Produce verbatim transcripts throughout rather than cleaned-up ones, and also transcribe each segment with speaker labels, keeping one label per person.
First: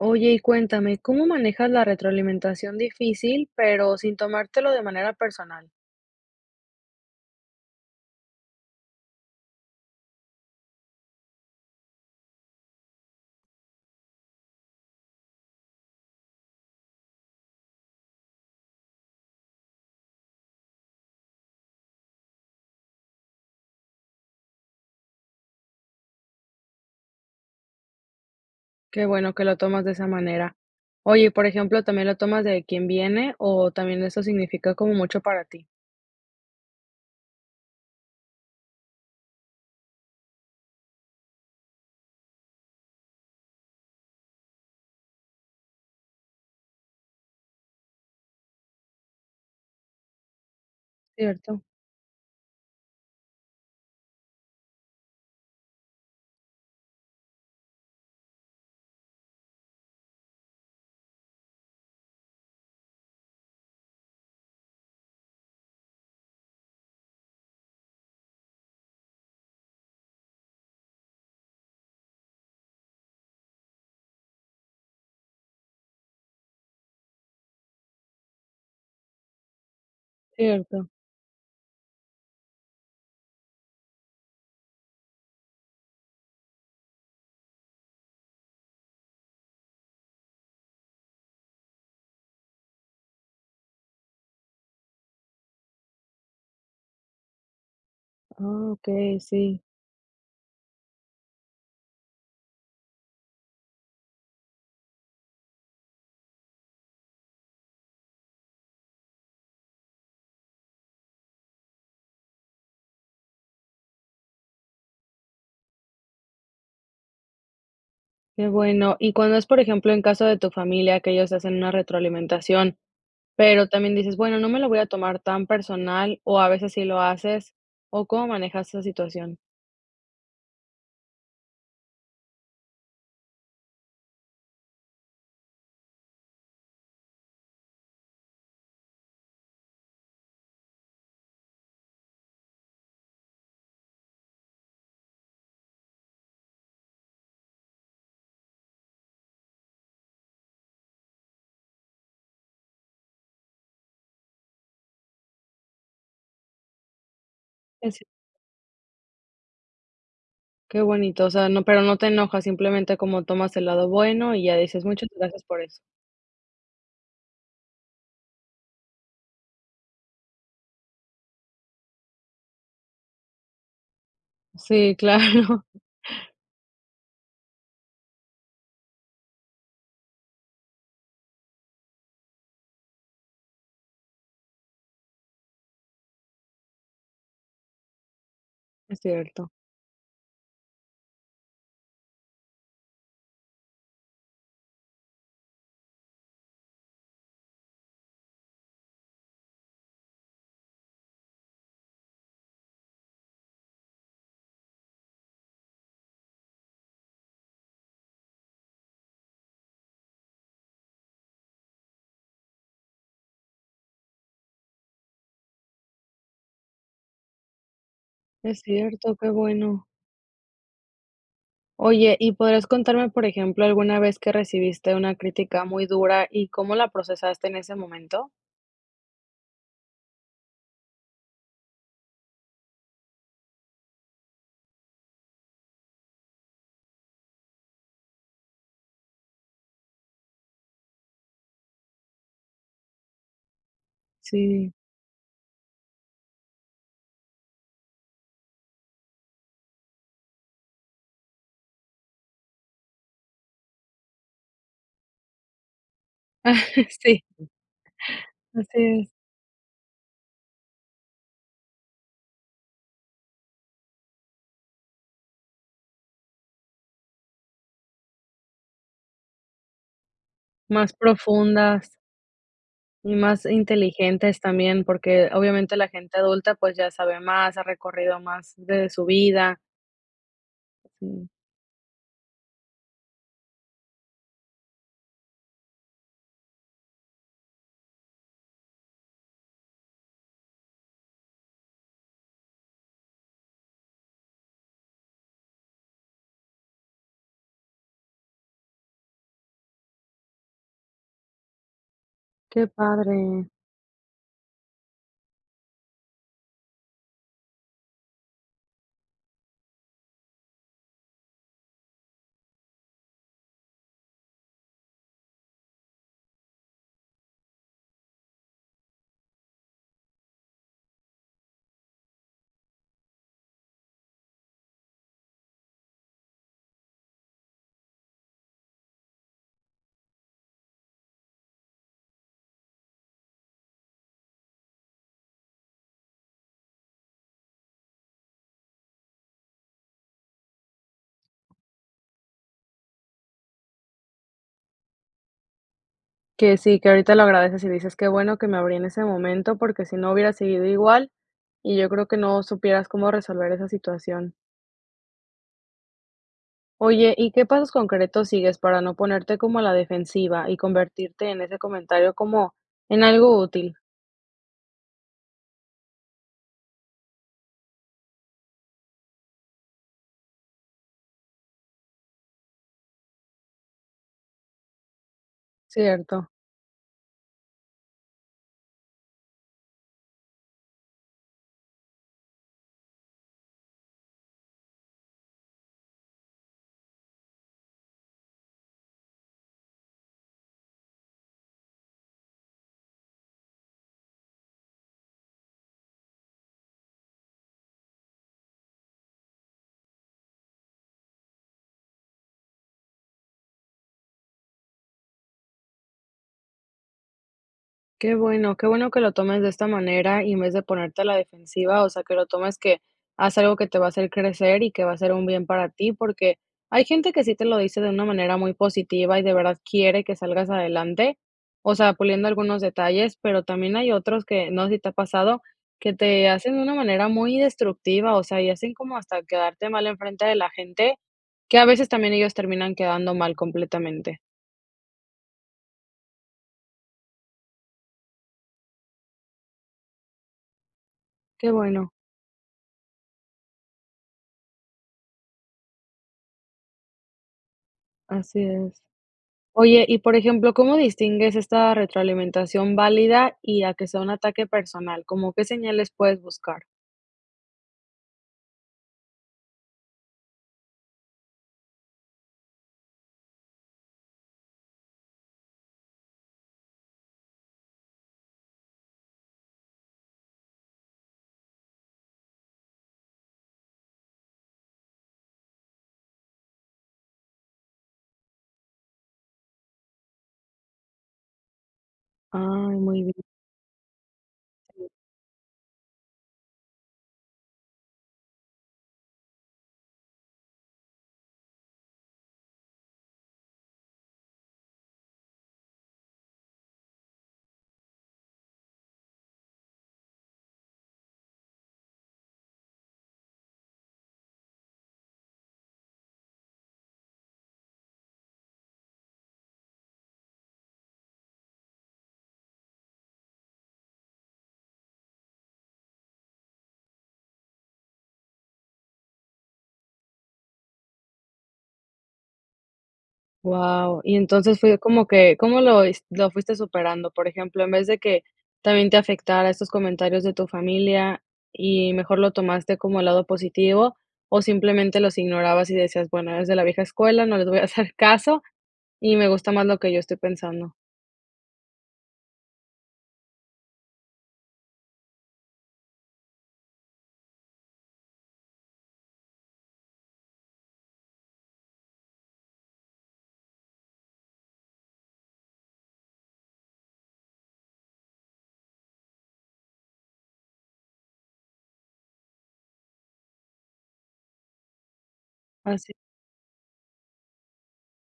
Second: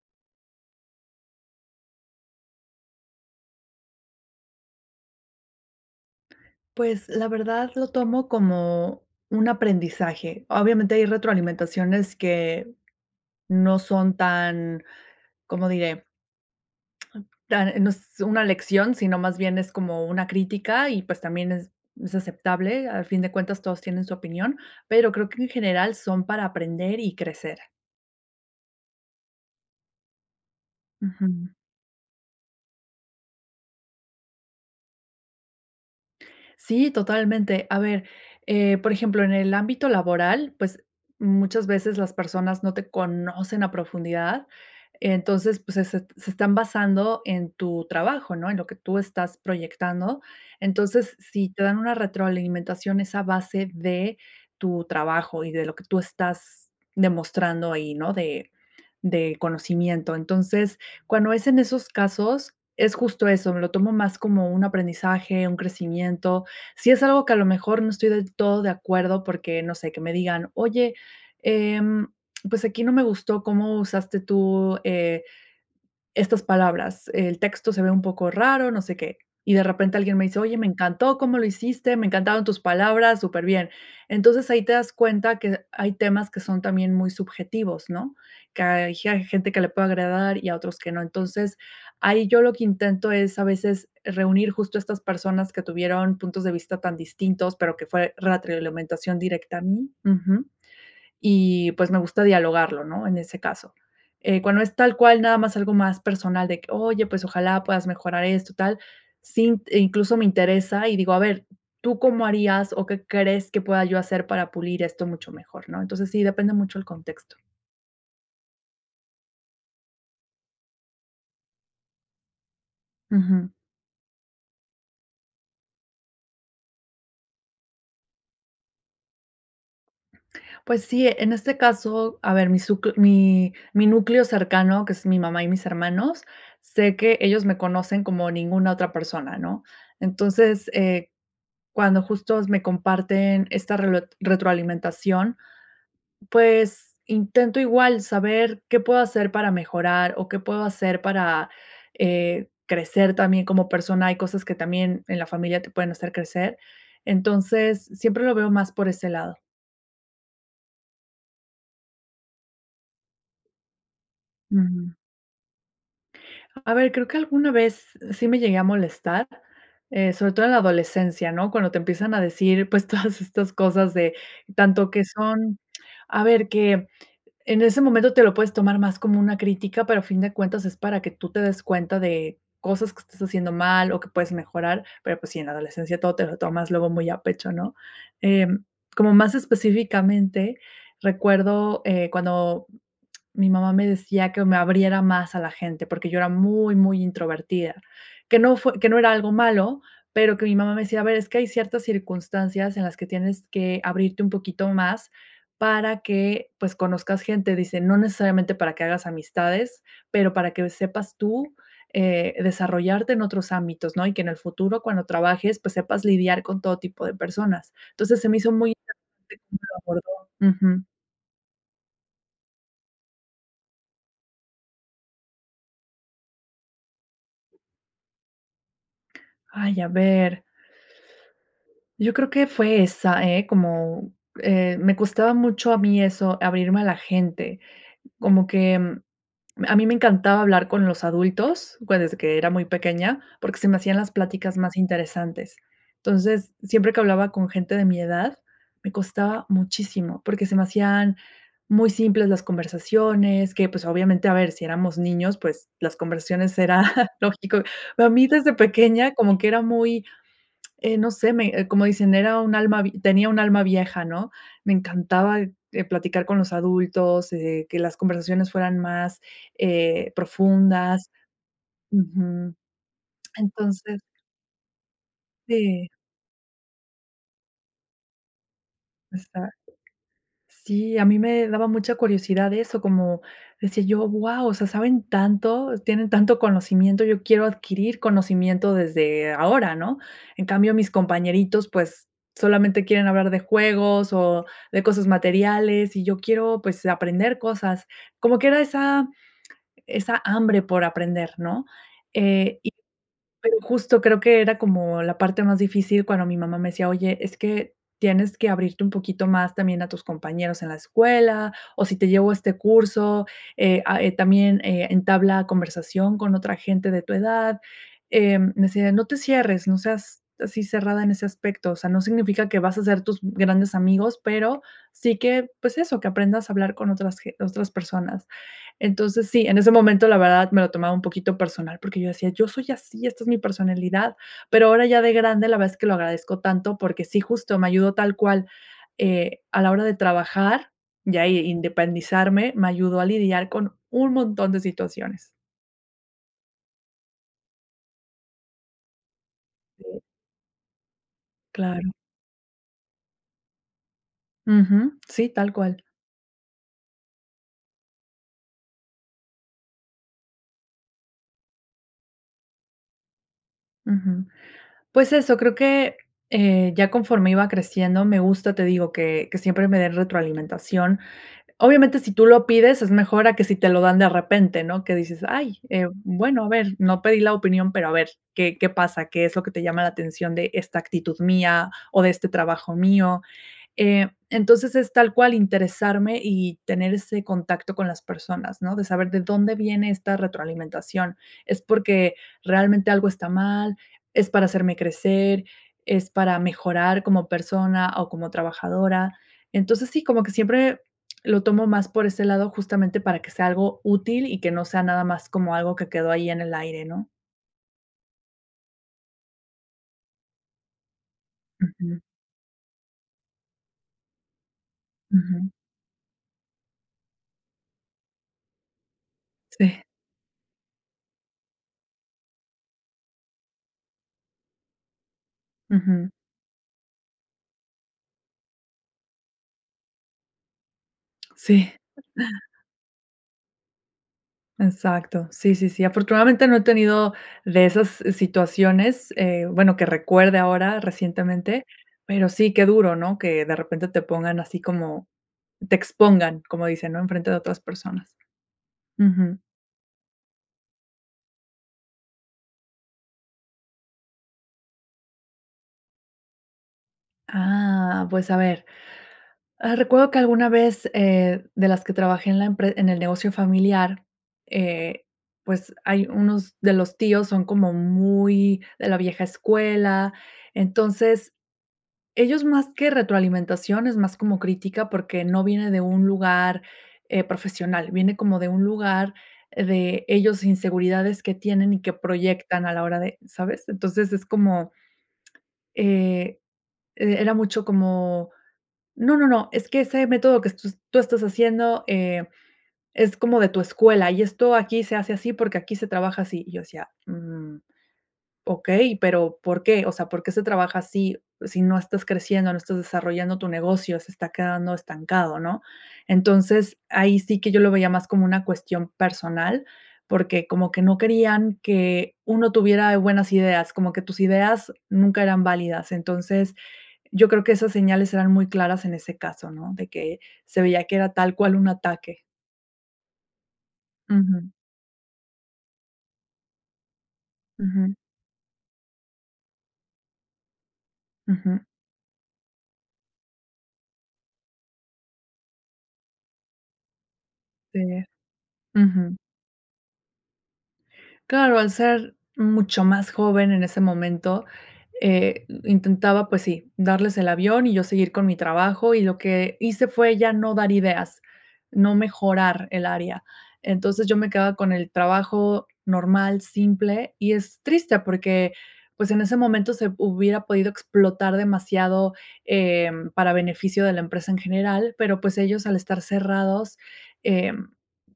Speaker 1: Oye, y cuéntame, ¿cómo manejas la retroalimentación difícil, pero sin tomártelo de manera personal?
Speaker 2: Pues, la verdad lo tomo como un aprendizaje. Obviamente, hay retroalimentaciones que no son tan, ¿cómo diré? Tan, eh, no es una lección, sino más bien es como una crítica, y pues, también es es aceptable. Al fin de cuentas todos tienen su opinión, pero creo que en general son para aprender y crecer.
Speaker 1: Qué bueno que lo tomas de esa manera. Oye, y por
Speaker 2: Ujú.
Speaker 1: ejemplo, ¿también lo tomas de quién viene, o, también eso significa como mucho para ti?
Speaker 2: Sí, totalmente. A ver, eh, por ejemplo, en el ámbito laboral, pues, muchas veces las personas no te conocen a profundidad. Entonces, pues se se t se están basando en tu trabajo, ¿no?, en lo que tú estás proyectando. Entonces, si te
Speaker 1: Cierto.
Speaker 2: dan una retroalimentación es a base de tu trabajo y de lo que tú estás demostrando ahí, ¿no? De de conocimiento, entonces, cuando es en esos casos, es justo eso, me lo tomo más como un aprendizaje, un crecimiento. Si es algo que a lo mejor no estoy del todo de acuerdo, porque no sé, que me digan: "Oye, em, pues aquí no me gustó cómo usaste tú, eh, estas palabras. El texto se ve un poco raro, no sé qué". Y de repente alguien me dice: "Oye, me
Speaker 1: Cierto.
Speaker 2: encantó cómo lo hiciste, me encantaron tus palabras, superbién". Entonces, ahí te das cuenta que hay temas que son también muy subjetivos, ¿no? Que hay ge hay gente que le puede agradar, y a otros que no, entonces, ahí yo lo que intento es a veces reunir justo estas personas que tuvieron puntos de vista tan distintos, pero que fue
Speaker 1: Ah,
Speaker 2: ratrioalimentación
Speaker 1: okey,
Speaker 2: directa
Speaker 1: sí.
Speaker 2: a mí Ujú, y pues, me gusta dialogarlo, ¿no?, en ese caso, eh, cuando es tal cual nada más algo más personal de que: "Oye, pues, ojalá puedas mejorar esto, tal", sí, eh, incluso me interesa y digo: "A ver, ¿tú cómo harías, o qué crees que pueda yo hacer para pulir esto mucho mejor?", ¿no? Entonces, sí, depende mucho el contexto.
Speaker 1: Qué bueno, y cuando es, por ejemplo, en caso de tu familia que ellos hacen una retroalimentación,
Speaker 2: Ujú.
Speaker 1: pero también dices: "Bueno, no me lo voy a tomar tan personal", ¿o a veces sí lo haces? ¿O cómo manejas esa situación?
Speaker 2: Pues sí, eh, en este caso, a ver, mi suc mi mi núcleo cercano, que es mi mamá y mis hermanos. Sé que ellos me conocen como ninguna otra persona, ¿no?, entonces, eh, cuando justos me comparten esta relo retroalimentación, pues, intento igual saber qué puedo hacer para mejorar, o qué puedo hacer para, eh, crecer también como persona, hay cosas que también en la familia te pueden hacer crecer. Entonces,
Speaker 1: Es ci
Speaker 2: siempre lo veo más por ese lado.
Speaker 1: Qué bonito, o sea, no, pero no te enojas, simplemente, como tomas el lado bueno, y ya dices:
Speaker 2: Ujú.
Speaker 1: "Muchas gracias por eso".
Speaker 2: A ver, creo que alguna vez sí me llegué a molestar, eh, sobre todo en la adolescencia, ¿no? Cuando te empiezan a decir, pues, todas estas cosas de, tanto
Speaker 1: Sí,
Speaker 2: que son,
Speaker 1: claro.
Speaker 2: a ver que, en ese momento te lo puedes tomar más como una crítica, pero a fin de cuentas es para que tú te des cuenta de, cosas que estás haciendo mal, o que puedes mejorar. Pero, pues sí, en la adolescencia todo te lo tomas luego muy a pecho, ¿no? Em,
Speaker 1: Es
Speaker 2: como más
Speaker 1: cierto.
Speaker 2: específicamente, recuerdo, eh, cuando mi mamá me decía que me abriera más a la gente, porque yo era muy, muy introvertida, que no fue que no era algo malo, pero que mi mamá me decía: "A ver, es que hay ciertas circunstancias en las que tienes que abrirte un poquito más para que, pues, conozcas gente", dice: "No necesariamente para que hagas amistades, pero para que sepas tú, eh, desarrollarte en otros ámbitos, ¿no? Y que en el futuro cuando trabajes, pues, sepas lidiar con todo tipo de personas", entonces, se me hizo
Speaker 1: Es
Speaker 2: muy
Speaker 1: cierto, qué bueno.
Speaker 2: [unintelligible] ujú.
Speaker 1: Oye, ¿y podrías contarme, por ejemplo, alguna vez que recibiste una crítica muy dura, y cómo la procesaste en ese momento?
Speaker 2: Ay, a ver. Yo creo que fue esa, ¿eh?, como, eh, me costaba mucho a mí eso, abrirme a la gente. Como que, a mí me encantaba hablar con los adultos, pues, desde que era muy pequeña, porque se me hacían las pláticas
Speaker 1: Sí.
Speaker 2: más interesantes. Entonces, siempre que hablaba con gente de mi edad, me costaba muchísimo, porque se me hacían muy simples las conversaciones que, pues, obviamente, a ver, si éramos niños, pues, las conversaciones era
Speaker 1: Sí.
Speaker 2: lógico. Pero a mí desde
Speaker 1: Así es.
Speaker 2: pequeña como que era muy, eh, no sé, me como dicen: "Era un alma vi tenía un alma vieja", ¿no? Me encantaba, eh, platicar con los adultos, eh, que las conversaciones fueran más, eh,
Speaker 1: Más
Speaker 2: profundas.
Speaker 1: profundas.
Speaker 2: Ujú.
Speaker 1: Y más
Speaker 2: Entonces
Speaker 1: inteligentes también, porque obviamente la
Speaker 2: Sí
Speaker 1: gente adulta, pues, ya sabe más, ha recorrido más de su
Speaker 2: Exacto.
Speaker 1: vida.
Speaker 2: Sí, a mí
Speaker 1: Sí.
Speaker 2: me daba mucha curiosidad eso, como decía yo: "Guau, o sea, saben tanto, tienen tanto conocimiento, yo quiero adquirir conocimiento desde ahora", ¿no? En cambio mis compañeritos, pues, solamente quieren hablar de juegos, o de cosas materiales, y yo quiero, pues, aprender cosas, como que era esa esa hambre por aprender, ¿no? Eh,
Speaker 1: Qué
Speaker 2: y
Speaker 1: padre.
Speaker 2: pero justo creo que era como la parte más difícil cuando mi mamá me decía: "Oye, es que tienes que abrirte un poquito más también a tus compañeros en la escuela o si te llevo a este curso. Eh, a, eh, también, eh, entabla conversación con otra gente de tu edad", eh, decía: "No te cierres, no seas así cerrada en ese aspecto, o sea, no significa que vas a hacer tus grandes amigos, pero, sí que, pues eso, que aprendas a hablar con otras ge otras personas". Entonces, sí, en ese momento, la verdad, me lo tomaba un poquito personal, porque yo decía: "Yo soy así, esta es mi personalidad", pero ahora ya de grande, la verdad es que lo agradezco tanto, porque sí justo me ayudó tal cual, eh, a la hora de trabajar, y ahí independizarme, me ayudó a lidiar con un montón de situaciones.
Speaker 1: Que sí, que ahorita lo agradeces, y dices: "Qué bueno que me abrí en ese momento porque si
Speaker 2: Sí.
Speaker 1: no hubiera seguido igual", y yo
Speaker 2: Claro.
Speaker 1: creo que no supieras cómo resolver esa situación.
Speaker 2: Ujú. Sí, tal cual.
Speaker 1: Oye, ¿y qué pasos concretos sigues para no ponerte como a la defensiva y convertirte en ese comentario como en algo útil?
Speaker 2: Ujú. Pues eso, creo que, eh, ya conforme iba creciendo, me gusta, te digo, que que siempre me den retroalimentación. Obviamente, si tú lo pides es mejor a que si te lo dan de repente, ¿no?, que dices: "Ay, eh,
Speaker 1: Cierto.
Speaker 2: bueno, a ver, no pedí la opinión, pero a ver qué qué pasa, qué es lo que te llama la atención de esta actitud mía o de este trabajo mío". Eh, entonces, es tal cual interesarme, y tener ese contacto con las personas, ¿no? De saber de dónde viene esta retroalimentación, es porque realmente algo está mal, es para hacerme crecer, es para mejorar como persona, o como trabajadora. Entonces, sí, como que siempre lo tomo más por ese lado, justamente para que sea algo útil, y que no sea nada más como algo que quedó ahí en el aire, ¿no?
Speaker 1: Qué bueno. Qué bueno que lo tomes de esta manera, y en vez de ponerte a la defensiva, o
Speaker 2: Ujú.
Speaker 1: sea, que lo tomes que haz algo que te va a hacer crecer y que va a ser un bien
Speaker 2: Ujú.
Speaker 1: para ti. Porque hay gente que sí te lo dice de una manera muy positiva, y de verdad
Speaker 2: Sí.
Speaker 1: quiere que salgas adelante, o sea, puliendo algunos detalles, pero también hay otros que, no sé si te ha pasado, que
Speaker 2: Ujú.
Speaker 1: te hacen una manera muy destructiva. O sea, y hacen como hasta quedarte mal en frente de la gente, que a
Speaker 2: Sí.
Speaker 1: veces también ellos terminan quedando mal completamente.
Speaker 2: Exacto, sí, sí, sí. Afortunadamente, no he tenido de esas situaciones, eh, bueno, que recuerde ahora
Speaker 1: Qué
Speaker 2: recientemente.
Speaker 1: bueno.
Speaker 2: Pero sí, qué duro, ¿no?, que de repente te pongan así como te expongan, como dicen, ¿no?, enfrente de otras personas.
Speaker 1: Así es.
Speaker 2: Ujú.
Speaker 1: Oye, y por ejemplo, ¿cómo distingues esta retroalimentación válida, y a que sea un ataque personal? ¿Como qué señales puedes buscar?
Speaker 2: Ah, pues, a ver, ah, recuerdo que alguna vez, eh, de las que trabajé en la empre en el negocio familiar, eh, pues, hay unos de los tíos son como muy de la vieja escuela. Entonces, ellos más que retroalimentación, es más como crítica, porque no viene de un lugar, eh, profesional, viene como de un lugar de ellos, inseguridades que tienen y que
Speaker 1: Ay,
Speaker 2: proyectan a la hora
Speaker 1: muy
Speaker 2: de
Speaker 1: bien.
Speaker 2: ¿sabes? Entonces, es como
Speaker 1: Sí.
Speaker 2: Eh, e era mucho como: "No, no, no, es que ese método que est tus tú estás haciendo, eh, es como de tu escuela, y esto aquí se hace así, porque aquí se trabaja así". Y yo decía: "Mm, okey, pero, ¿por qué? O sea, ¿por qué se trabaja así si no estás creciendo, no estás desarrollando tu negocio, se está quedando estancado?", ¿no? Entonces, ahí sí que yo lo veía más como una cuestión personal, porque como que no querían que uno tuviera buenas ideas, como que tus ideas nunca eran válidas. Entonces, yo creo que esas señales eran muy claras en ese caso, ¿no?, de que se veía que era tal cual un ataque.
Speaker 1: ¡Wao!, y
Speaker 2: Ujú.
Speaker 1: entonces, fue como que, ¿cómo lo es lo fuiste superando?, por ejemplo, en vez
Speaker 2: Ujú.
Speaker 1: de que, también te afectara estos comentarios de tu familia,
Speaker 2: Ujú.
Speaker 1: y mejor lo tomaste como el lado positivo, o simplemente los ignorabas, y decías: "Bueno, eres de la vieja escuela, no les voy a
Speaker 2: Sí.
Speaker 1: hacer caso, y
Speaker 2: Ujú.
Speaker 1: me gusta más lo que yo estoy pensando".
Speaker 2: Claro, al ser mucho más joven en ese momento, eh, intentaba, pues sí, darles el avión, y yo seguir con mi trabajo y lo que hice fue ya no dar ideas, no mejorar el área. Entonces, yo me quedaba con el trabajo normal, simple. Y es triste, porque, pues, en ese momento se hubiera podido explotar demasiado, eh, para beneficio de la empresa en general, pero, pues, ellos al
Speaker 1: Fácil.
Speaker 2: estar cerrados, eh,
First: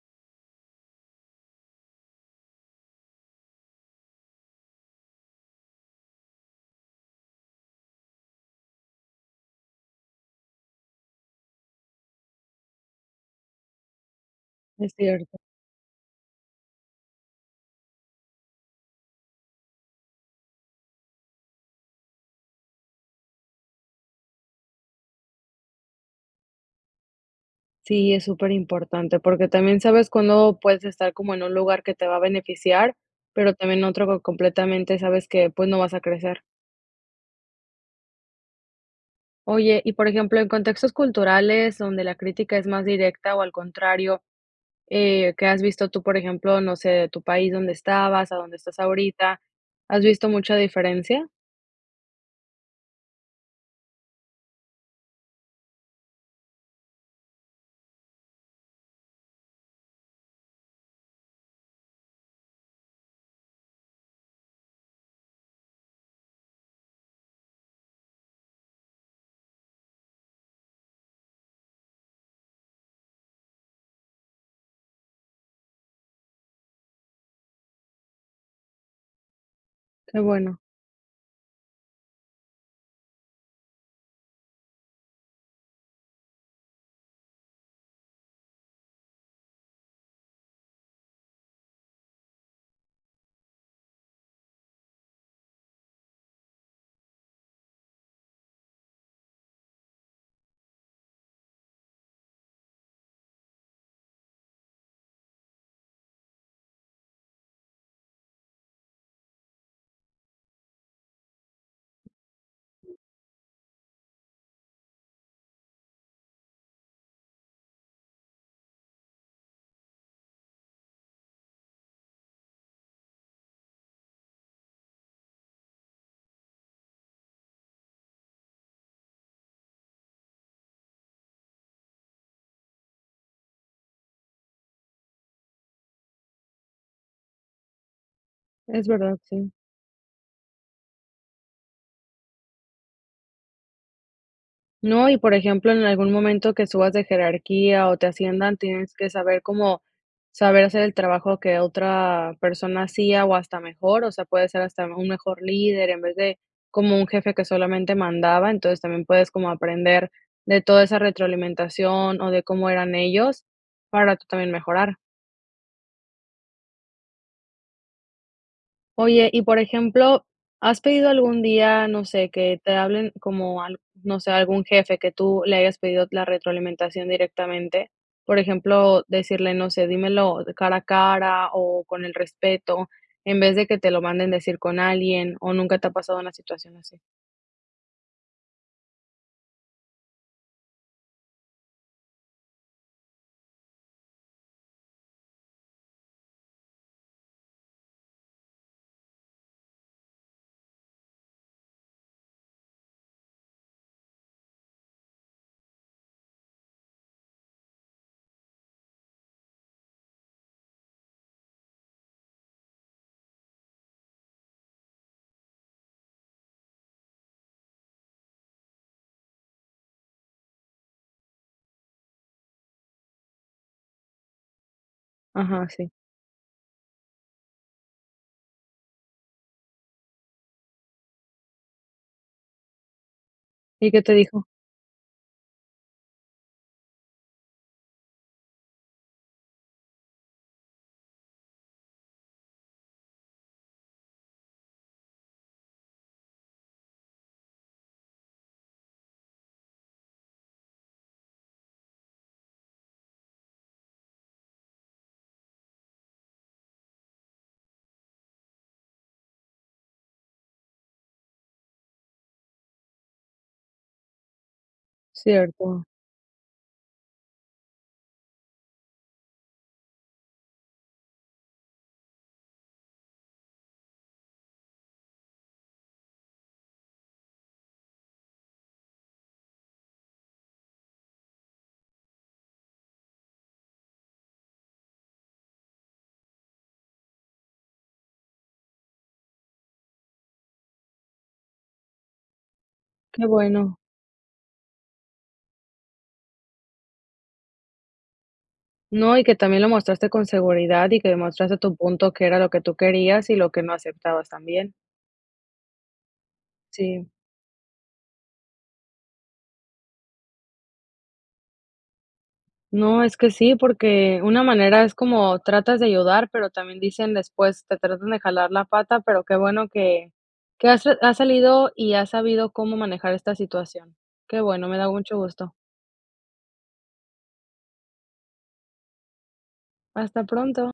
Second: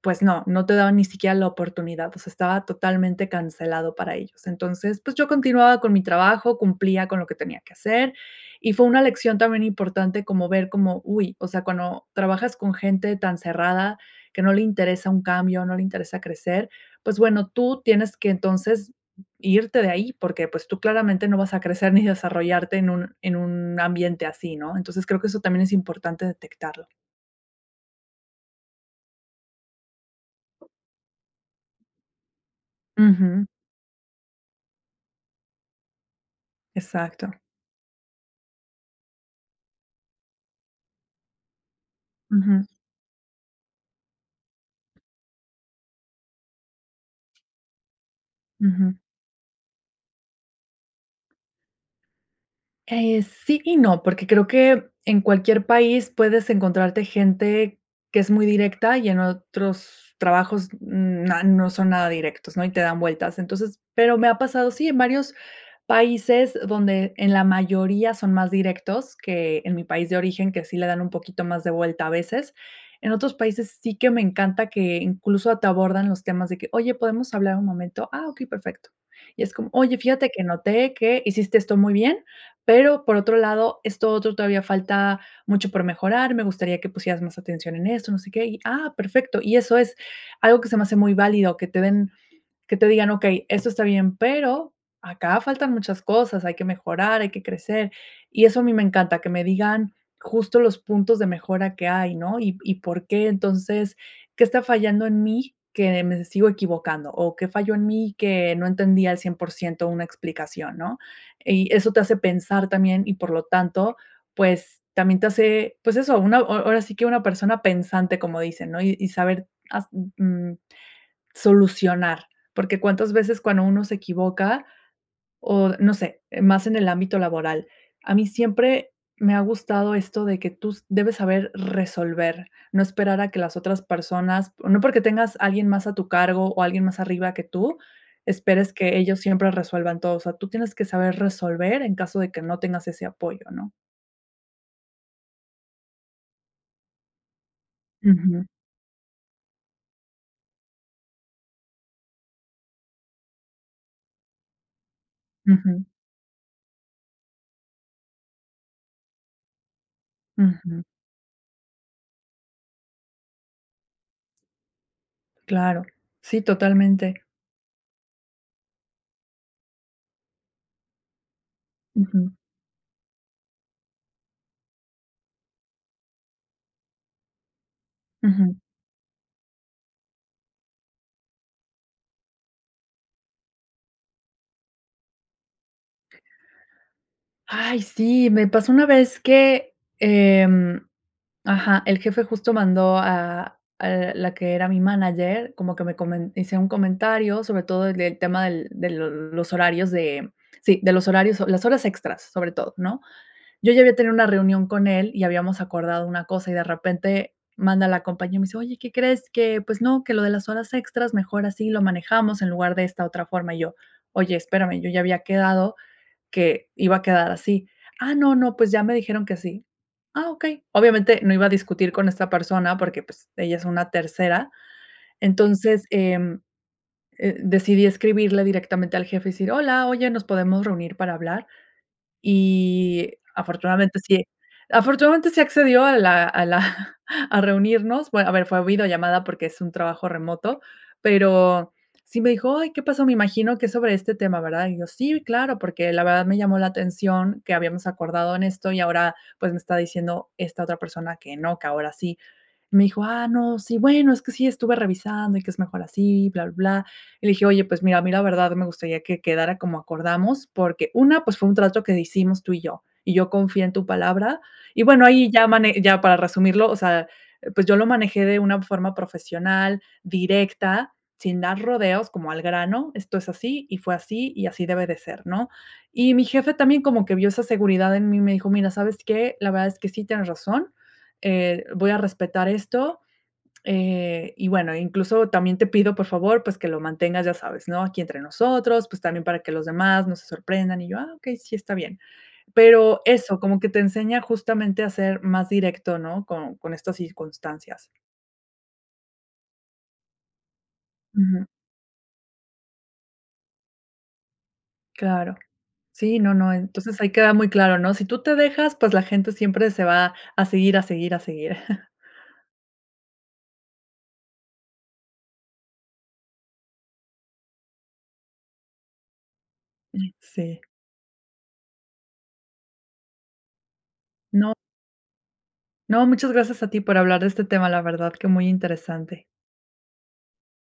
Speaker 2: pues no, no te daban ni siquiera la oportunidad, pues, estaba totalmente cancelado para ellos. Entonces, pues, yo continuaba con mi trabajo, cumplía con lo que tenía que hacer, y fue una lección también importante como ver como, uy, o sea, cuando trabajas con gente tan cerrada que no le
Speaker 1: Es
Speaker 2: interesa un
Speaker 1: cierto.
Speaker 2: cambio, no le interesa crecer. Pues, bueno, tú tienes que entonces, irte de ahí porque, pues, tú claramente no vas a crecer ni desarrollarte en un en un ambiente así, ¿no? Entonces creo que eso también es importante detectarlo.
Speaker 1: Sí, es superimportante, porque también sabes cuándo puedes estar como en un lugar que te va a beneficiar,
Speaker 2: Ujú.
Speaker 1: pero también otro co completamente sabes que, pues, no vas a crecer.
Speaker 2: Exacto.
Speaker 1: Oye, y por ejemplo, en contextos culturales donde la crítica es
Speaker 2: Ujú.
Speaker 1: más directa, o al contrario, eh, que has visto tú, por ejemplo, no sé de tu país donde estabas a donde estás
Speaker 2: Ujú.
Speaker 1: ahorita, ¿has visto mucha diferencia?
Speaker 2: Eh, sí y no, porque creo que en cualquier país puedes encontrarte gente que es muy directa, y en otros trabajos na no son nada directos, ¿no?, y te dan vueltas. Entonces, pero me ha pasado, sí, en varios países donde en la mayoría son más directos, que en mi país de origen, que sí le dan un poquito más de vuelta a veces. En otros países, sí que me encanta que, incluso, te abordan los temas de que: "Oye, ¿podemos hablar un momento?", "Ah, okey, perfecto", y es como: "Oye,
Speaker 1: Qué
Speaker 2: fíjate que
Speaker 1: bueno.
Speaker 2: noté que, hiciste esto muy bien, pero, por otro lado, esto otro todavía falta mucho por mejorar, me gustaría que pusieras más atención en esto", no sé qué y: "Ah perfecto", y eso es, algo que se me hace muy válido, que te den que te digan: "Okey, esto está bien, pero, acá faltan muchas cosas, hay que mejorar, hay que crecer", y eso a mí me encanta, que me digan, justo los puntos de mejora que hay, ¿no? Y y por qué entonces, ¿qué está fallando en mí, que me sigo equivocando? ¿O qué falló en mí que no entendía al cien por ciento una explicación?, ¿no? Y eso te hace pensar también, y por lo tanto, pues, también te hace, pues eso, una ahora sí que, una persona pensante, como dicen, ¿no? Y saber hast mm, mm, solucionar, porque cuántas veces, cuando uno se equivoca o no sé, eh, más en el ámbito laboral. A mí siempre me ha gustado esto de que tú debes saber resolver, no esperar a que las otras personas, no porque tengas alguien más a tu cargo, o alguien más arriba que tú, esperes
Speaker 1: Es
Speaker 2: que
Speaker 1: verdad,
Speaker 2: ellos
Speaker 1: sí.
Speaker 2: siempre resuelvan todo. O sea, tú tienes que saber resolver, en caso de que no tengas ese apoyo, ¿no?
Speaker 1: No, y por ejemplo, en algún momento que subas de jerarquía, o te
Speaker 2: Ujú.
Speaker 1: asciendan, tienes que saber cómo saber hacer el trabajo que otra persona hacía, o, hasta mejor, o sea, puede ser hasta un mejor
Speaker 2: Ujú.
Speaker 1: líder, en vez de como un jefe que solamente mandaba, entonces, también puedes como aprender de toda
Speaker 2: Ujú.
Speaker 1: esa retroalimentación, o de cómo eran ellos para tú también mejorar.
Speaker 2: Claro, sí totalmente.
Speaker 1: Oye, y por ejemplo, ¿has pedido algún día, no
Speaker 2: Ujú.
Speaker 1: sé, que te hablen como al no sé, algún jefe que tú le hayas pedido la retroalimentación directamente?, por
Speaker 2: Ujú.
Speaker 1: ejemplo, decirle, no sé: "Dímelo cara a cara, o con el respeto", en vez de que te lo manden decir con alguien, o nunca te ha pasado una situación así.
Speaker 2: Ay, sí, me pasó una vez que, em, ajá, el jefe justo mandó a a la que era mi manager, como que me comen hice un comentario, sobre todo de tema del de l los horarios de, sí, de los horarios, o las horas extras, sobre todo, ¿no?, yo, ya había tenido una reunión con él y habíamos acordado una cosa, y de repente, manda la compañe y me dice: "Oye, ¿qué crees?, que, pues no, que lo de las horas extras mejor así lo manejamos en lugar de esta otra forma", y yo: "Oye, espérame, yo ya había quedado que iba a quedar así". "Ah, no, no, pues ya me dijeron que así", "Ah, okey". Obviamente, no iba a discutir con esta persona porque, pues, ella es una tercera,
Speaker 1: Ajá,
Speaker 2: entonces,
Speaker 1: sí.
Speaker 2: eh, eh, decidí escribirle directamente al jefe y decir: "Hola, oye, ¿nos podemos reunir para hablar?", y
Speaker 1: ¿Y
Speaker 2: afortunadamente
Speaker 1: qué te
Speaker 2: sí, eh,
Speaker 1: dijo?
Speaker 2: afortunadamente sí accedió a la a la a reunirnos, bueno, a ver, fue videollamada porque es un trabajo remoto, pero, sí me dijo: "Ay, ¿qué pasó?, me imagino que es sobre este tema, ¿verdad?", y yo: "Sí, claro, porque la verdad me llamó la atención que habíamos acordado en esto, y ahora, pues, me está diciendo esta otra persona que no, que ahora así", me dijo: "Ah, no, sí. Bueno, es que sí estuve revisando, y que es mejor así bla, bla, bla", y le dije: "Oye, pues mira, a mí la verdad me gustaría que quedara como acordamos porque, una, pues, fue un trato que hicimos tú y yo. Y yo confié en tu palabra", y bueno, ahí ya mane
Speaker 1: Cierto.
Speaker 2: ya para resumirlo, o sea, pues, yo lo manejé de una forma profesional, directa, sin dar rodeos, como al grano, esto es así, y fue así, y así debe de ser, ¿no?, y mi jefe también como que vio esa seguridad en mí y me dijo: "Mira, ¿sabes qué?, la verdad es que sí tienes razón, eh, voy a respetar esto, eh, y, bueno, incluso también te pido, por favor, pues que lo mantengas, ya sabes, ¿no?, aquí entre nosotros, pues, también para que los demás no se sorprendan", y yo: "Ah, okey, sí, está bien". Pero
Speaker 1: Qué
Speaker 2: eso, como que
Speaker 1: bueno.
Speaker 2: te enseña justamente a ser más directo, ¿no?, con con estas circunstancias.
Speaker 1: No, y que también lo mostraste con seguridad, y que
Speaker 2: Ujú.
Speaker 1: demostraste tu punto que era lo que tú querías, y lo que no aceptabas también.
Speaker 2: Claro. Sí, no, no, entonces,
Speaker 1: Sí.
Speaker 2: ahí queda muy claro, ¿no?, si tú te dejas, pues, la gente siempre se va a seguir, a seguir, a seguir.
Speaker 1: No, es que sí, porque una manera es como tratas de ayudar, pero también dicen después: "Te tratan de jalar la pata", pero qué bueno
Speaker 2: Mm,
Speaker 1: que
Speaker 2: sí.
Speaker 1: que has ha salido, y has sabido cómo manejar esta situación. Qué
Speaker 2: No.
Speaker 1: bueno, me da mucho gusto.
Speaker 2: No, muchas gracias a ti por hablar de este tema, la verdad que muy interesante.
Speaker 1: Hasta pronto.